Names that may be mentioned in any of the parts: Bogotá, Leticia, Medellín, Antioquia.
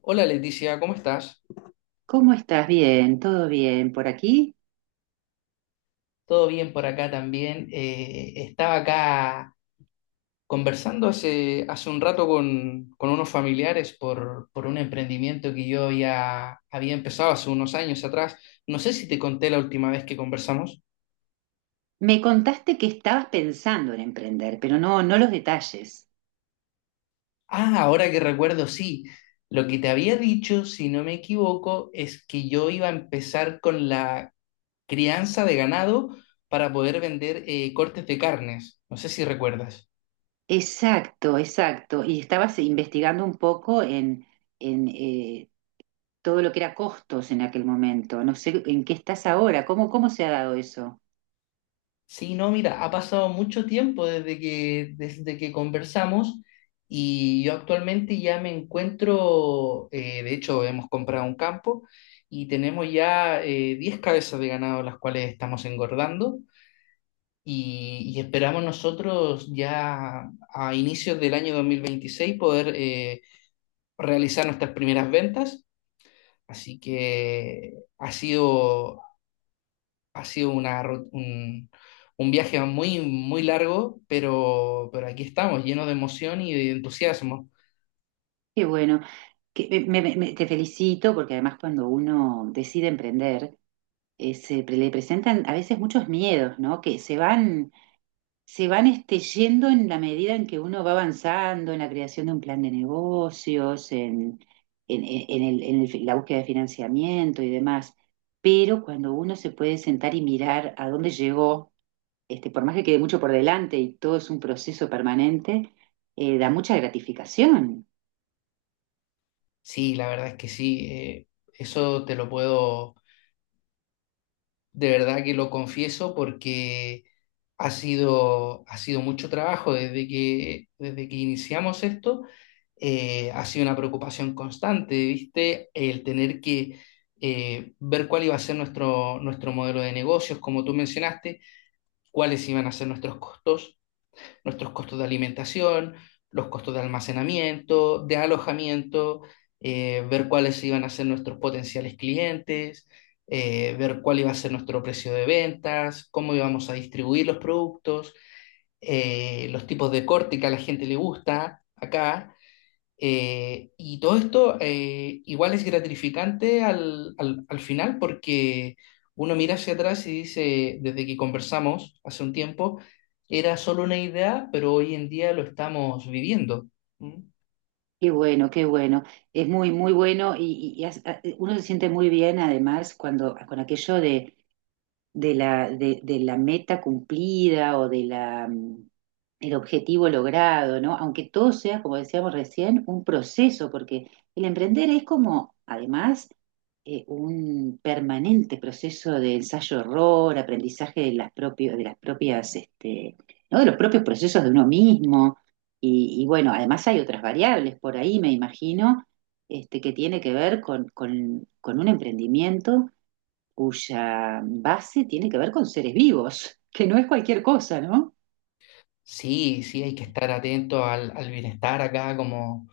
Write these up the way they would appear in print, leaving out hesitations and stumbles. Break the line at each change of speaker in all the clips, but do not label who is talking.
Hola Leticia, ¿cómo estás?
¿Cómo estás? Bien, todo bien por aquí.
Todo bien por acá también. Estaba acá conversando hace un rato con unos familiares por un emprendimiento que yo había empezado hace unos años atrás. No sé si te conté la última vez que conversamos.
Me contaste que estabas pensando en emprender, pero no los detalles.
Ah, ahora que recuerdo, sí. Lo que te había dicho, si no me equivoco, es que yo iba a empezar con la crianza de ganado para poder vender cortes de carnes. No sé si recuerdas.
Exacto, exacto. Y estabas investigando un poco en todo lo que era costos en aquel momento. No sé en qué estás ahora, cómo se ha dado eso.
Sí, no, mira, ha pasado mucho tiempo desde que conversamos y yo actualmente ya me encuentro, de hecho hemos comprado un campo y tenemos ya 10 cabezas de ganado las cuales estamos engordando y esperamos nosotros ya a inicios del año 2026 poder realizar nuestras primeras ventas. Así que ha sido ha sido un viaje muy largo, pero aquí estamos, llenos de emoción y de entusiasmo.
Qué bueno. Que, me- me- me- Te felicito porque además cuando uno decide emprender, se le presentan a veces muchos miedos, ¿no? Que se van yendo en la medida en que uno va avanzando en la creación de un plan de negocios, en el la búsqueda de financiamiento y demás. Pero cuando uno se puede sentar y mirar a dónde llegó, por más que quede mucho por delante y todo es un proceso permanente, da mucha gratificación.
Sí, la verdad es que sí, eso te lo puedo, de verdad que lo confieso porque ha sido mucho trabajo desde que iniciamos esto, ha sido una preocupación constante, ¿viste? El tener que ver cuál iba a ser nuestro modelo de negocios, como tú mencionaste, cuáles iban a ser nuestros costos de alimentación, los costos de almacenamiento, de alojamiento, ver cuáles iban a ser nuestros potenciales clientes, ver cuál iba a ser nuestro precio de ventas, cómo íbamos a distribuir los productos, los tipos de corte que a la gente le gusta acá, y todo esto igual es gratificante al final porque uno mira hacia atrás y dice, desde que conversamos hace un tiempo, era solo una idea, pero hoy en día lo estamos viviendo. ¿Mm?
Qué bueno, qué bueno. Es muy, muy bueno y uno se siente muy bien además cuando con aquello de la meta cumplida o de la, el objetivo logrado, ¿no? Aunque todo sea, como decíamos recién, un proceso, porque el emprender es como, además, un permanente proceso de ensayo-error, aprendizaje de las propias, ¿no? De los propios procesos de uno mismo y bueno, además hay otras variables por ahí, me imagino, que tiene que ver con un emprendimiento cuya base tiene que ver con seres vivos, que no es cualquier cosa, ¿no?
Sí, sí, hay que estar atento al bienestar acá como,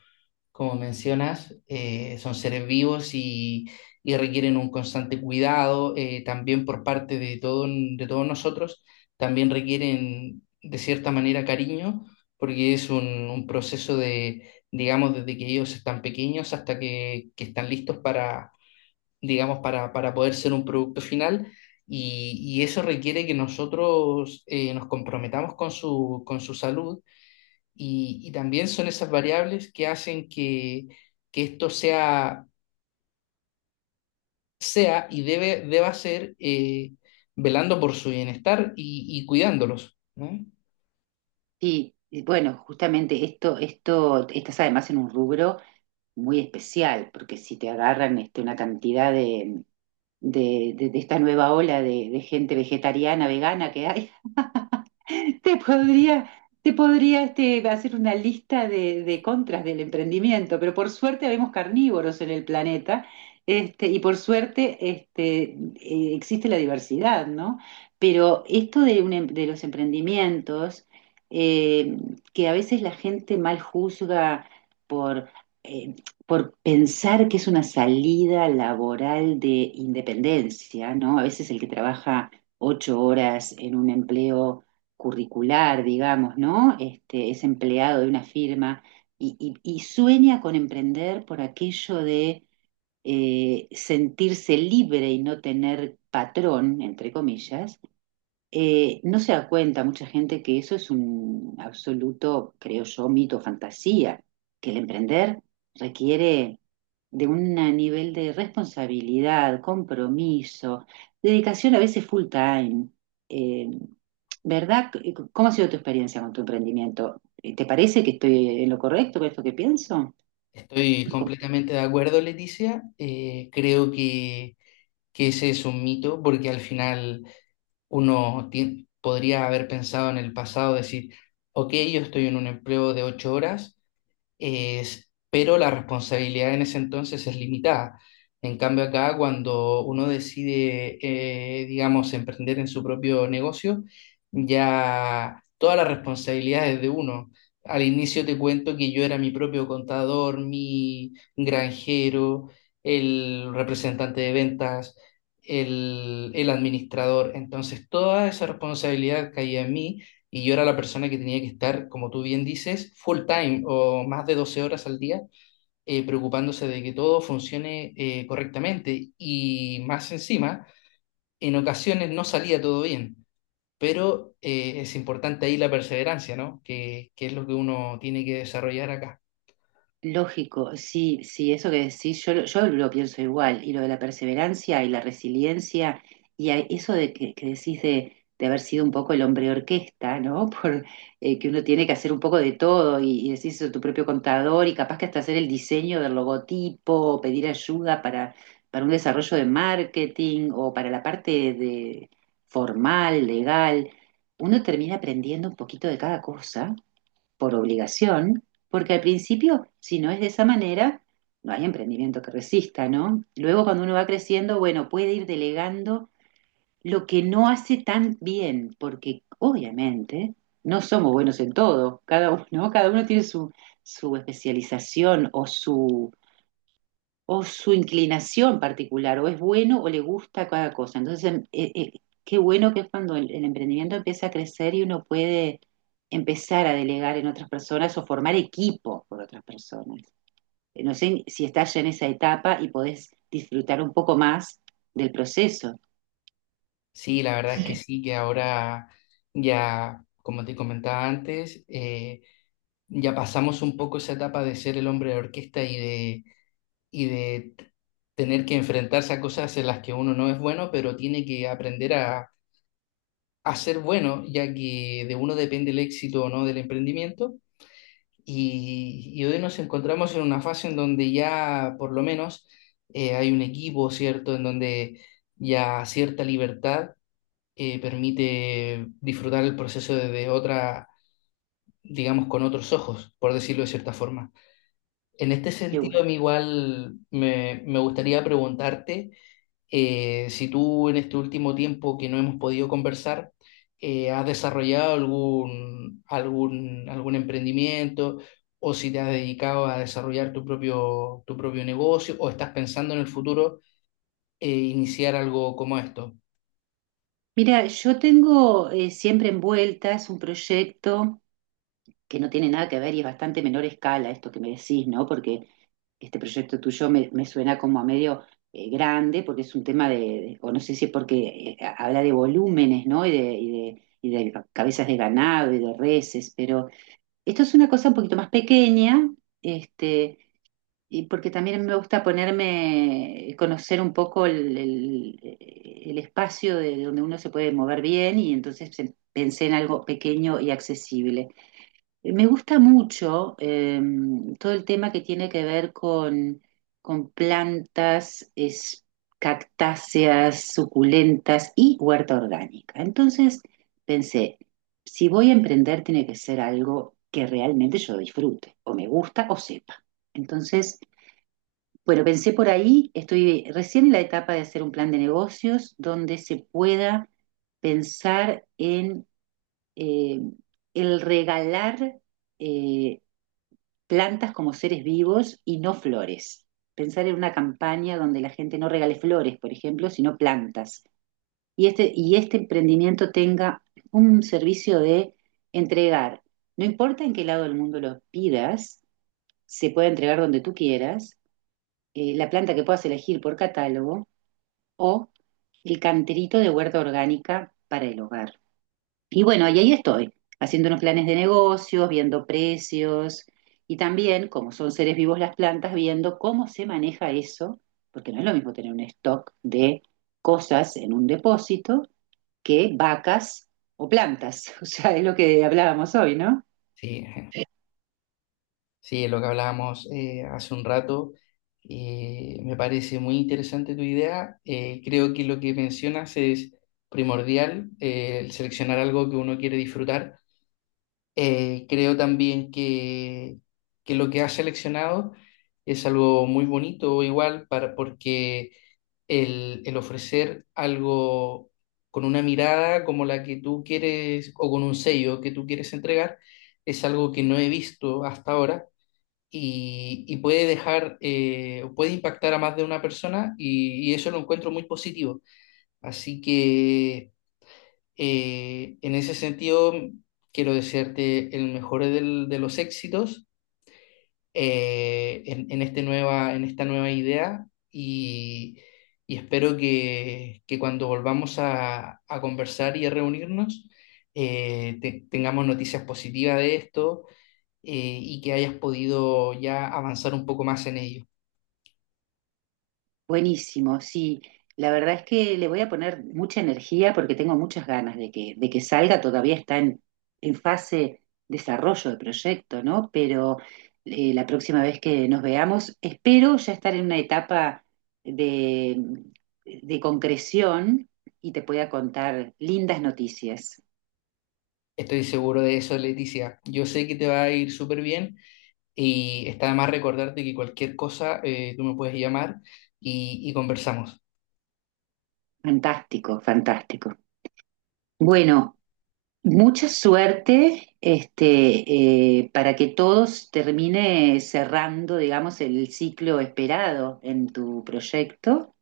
como mencionas, son seres vivos y requieren un constante cuidado, también por parte de, todo, de todos nosotros, también requieren de cierta manera cariño, porque es un proceso de, digamos, desde que ellos están pequeños hasta que están listos para, digamos, para poder ser un producto final. Y eso requiere que nosotros nos comprometamos con su salud y también son esas variables que hacen que esto sea, sea y deba ser, velando por su bienestar y cuidándolos, ¿no?
Sí, y bueno, justamente estás además en un rubro muy especial, porque si te agarran una cantidad de esta nueva ola de gente vegetariana, vegana que hay. Te podría, Te podría hacer una lista de contras del emprendimiento, pero por suerte vemos carnívoros en el planeta, este, y por suerte este, existe la diversidad, ¿no? Pero esto de, de los emprendimientos, eh, que a veces la gente mal juzga por, eh, por pensar que es una salida laboral de independencia, ¿no? A veces el que trabaja ocho horas en un empleo curricular, digamos, ¿no? Es empleado de una firma y y- sueña con emprender por aquello de sentirse libre y no tener patrón, entre comillas, no se da cuenta mucha gente que eso es un absoluto, creo yo, mito, fantasía, que el emprender requiere de un nivel de responsabilidad, compromiso, dedicación a veces full time. Eh, ¿Verdad? ¿Cómo ha sido tu experiencia con tu emprendimiento? ¿Te parece que estoy en lo correcto con esto que pienso?
Estoy completamente de acuerdo, Leticia. Creo que ese es un mito porque al final podría haber pensado en el pasado, decir, ok, yo estoy en un empleo de 8 horas, pero la responsabilidad en ese entonces es limitada. En cambio, acá cuando uno decide, digamos, emprender en su propio negocio, ya toda la responsabilidad es de uno. Al inicio te cuento que yo era mi propio contador, mi granjero, el representante de ventas, el administrador. Entonces, toda esa responsabilidad caía en mí y yo era la persona que tenía que estar, como tú bien dices, full time o más de 12 horas al día, preocupándose de que todo funcione correctamente. Y más encima, en ocasiones no salía todo bien, pero es importante ahí la perseverancia, ¿no? Que es lo que uno tiene que desarrollar acá.
Lógico, sí, sí, eso que decís, yo lo pienso igual, y lo de la perseverancia y la resiliencia, eso de que decís de haber sido un poco el hombre orquesta, ¿no? Que uno tiene que hacer un poco de todo, y decís tu propio contador, y capaz que hasta hacer el diseño del logotipo, pedir ayuda para un desarrollo de marketing o para la parte de formal, legal, uno termina aprendiendo un poquito de cada cosa por obligación, porque al principio, si no es de esa manera, no hay emprendimiento que resista, ¿no? Luego cuando uno va creciendo, bueno, puede ir delegando lo que no hace tan bien, porque obviamente no somos buenos en todo, cada uno, ¿no? Cada uno tiene su, su especialización o su inclinación particular, o es bueno o le gusta cada cosa. Entonces, qué bueno que es cuando el emprendimiento empieza a crecer y uno puede empezar a delegar en otras personas o formar equipo por otras personas. No sé si estás ya en esa etapa y podés disfrutar un poco más del proceso.
Sí, la verdad es que sí, que ahora ya, como te comentaba antes, ya pasamos un poco esa etapa de ser el hombre de orquesta y de y de t- tener que enfrentarse a cosas en las que uno no es bueno, pero tiene que aprender a ser bueno, ya que de uno depende el éxito o no del emprendimiento. Y hoy nos encontramos en una fase en donde ya por lo menos hay un equipo, ¿cierto? En donde ya cierta libertad permite disfrutar el proceso desde otra, digamos, con otros ojos, por decirlo de cierta forma. En este
Qué
sentido, a
bueno.
mí igual me gustaría preguntarte. Si tú en este último tiempo que no hemos podido conversar, has desarrollado algún emprendimiento o si te has dedicado a desarrollar tu propio negocio o estás pensando en el futuro iniciar algo como esto.
Mira, yo tengo siempre envuelta, es un proyecto que no tiene nada que ver y es bastante menor escala esto que me decís, ¿no? Porque este proyecto tuyo me suena como a medio grande, porque es un tema o no sé si es porque habla de volúmenes, ¿no? Y de, y de, y de cabezas de ganado y de reses, pero esto es una cosa un poquito más pequeña, este, y porque también me gusta ponerme, conocer un poco el espacio de donde uno se puede mover bien y entonces pensé en algo pequeño y accesible. Me gusta mucho todo el tema que tiene que ver con plantas, cactáceas, suculentas y huerta orgánica. Entonces pensé, si voy a emprender tiene que ser algo que realmente yo disfrute, o me gusta o sepa. Entonces... Bueno, pensé por ahí, estoy recién en la etapa de hacer un plan de negocios donde se pueda pensar en eh, el regalar eh, plantas como seres vivos y no flores. Pensar en una campaña donde la gente no regale flores, por ejemplo, sino plantas. Y este emprendimiento tenga un servicio de entregar. No importa en qué lado del mundo lo pidas, se puede entregar donde tú quieras, la planta que puedas elegir por catálogo o el canterito de huerta orgánica para el hogar. Y bueno, y ahí estoy, haciendo unos planes de negocios, viendo precios y también, como son seres vivos las plantas, viendo cómo se maneja eso, porque no es lo mismo tener un stock de cosas en un depósito que vacas o plantas. O sea, es lo que hablábamos hoy, ¿no?
Sí, sí, lo que hablábamos hace un rato. Me parece muy interesante tu idea. Creo que lo que mencionas es primordial, el seleccionar algo que uno quiere disfrutar. Creo también que lo que has seleccionado es algo muy bonito, igual, para, porque el ofrecer algo con una mirada como la que tú quieres o con un sello que tú quieres entregar es algo que no he visto hasta ahora y puede dejar, puede impactar a más de una persona y eso lo encuentro muy positivo. Así que... En ese sentido, quiero desearte el mejor de los éxitos, en este nueva, en esta nueva idea y, y espero que cuando volvamos a conversar y a reunirnos, tengamos noticias positivas de esto, y que hayas podido ya avanzar un poco más en ello.
Buenísimo, sí. La verdad es que le voy a poner mucha energía porque tengo muchas ganas de de que salga. Todavía está en fase desarrollo de proyecto, ¿no? Pero la próxima vez que nos veamos, espero ya estar en una etapa de, de concreción y te pueda contar lindas noticias.
Estoy seguro de eso, Leticia. Yo sé que te va a ir súper bien. Y está de más recordarte que cualquier cosa, tú me puedes llamar y conversamos.
Fantástico, fantástico. Bueno, mucha suerte, para que todos termine cerrando, digamos, el ciclo esperado en tu proyecto.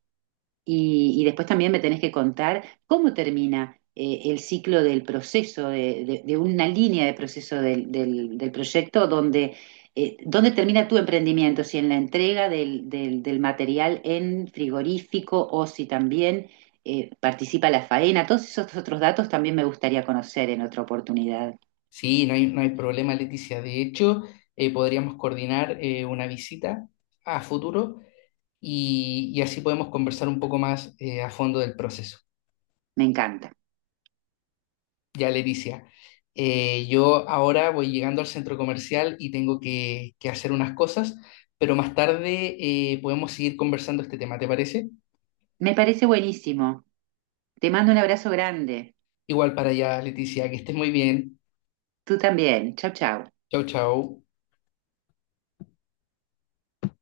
Y después también me tenés que contar cómo termina el ciclo del proceso, de una línea de proceso del proyecto, dónde termina tu emprendimiento, si en la entrega del material en frigorífico o si también participa la faena. Todos esos otros datos también me gustaría conocer en otra oportunidad.
Sí, no hay, no hay problema, Leticia. De hecho, podríamos coordinar una visita a futuro y así podemos conversar un poco más a fondo del proceso.
Me encanta.
Ya, Leticia, yo ahora voy llegando al centro comercial y tengo que hacer unas cosas, pero más tarde podemos seguir conversando este tema, ¿te parece?
Me parece buenísimo. Te mando un abrazo grande.
Igual para allá, Leticia, que estés muy bien.
Tú también. Chau, chau.
Chau, chau.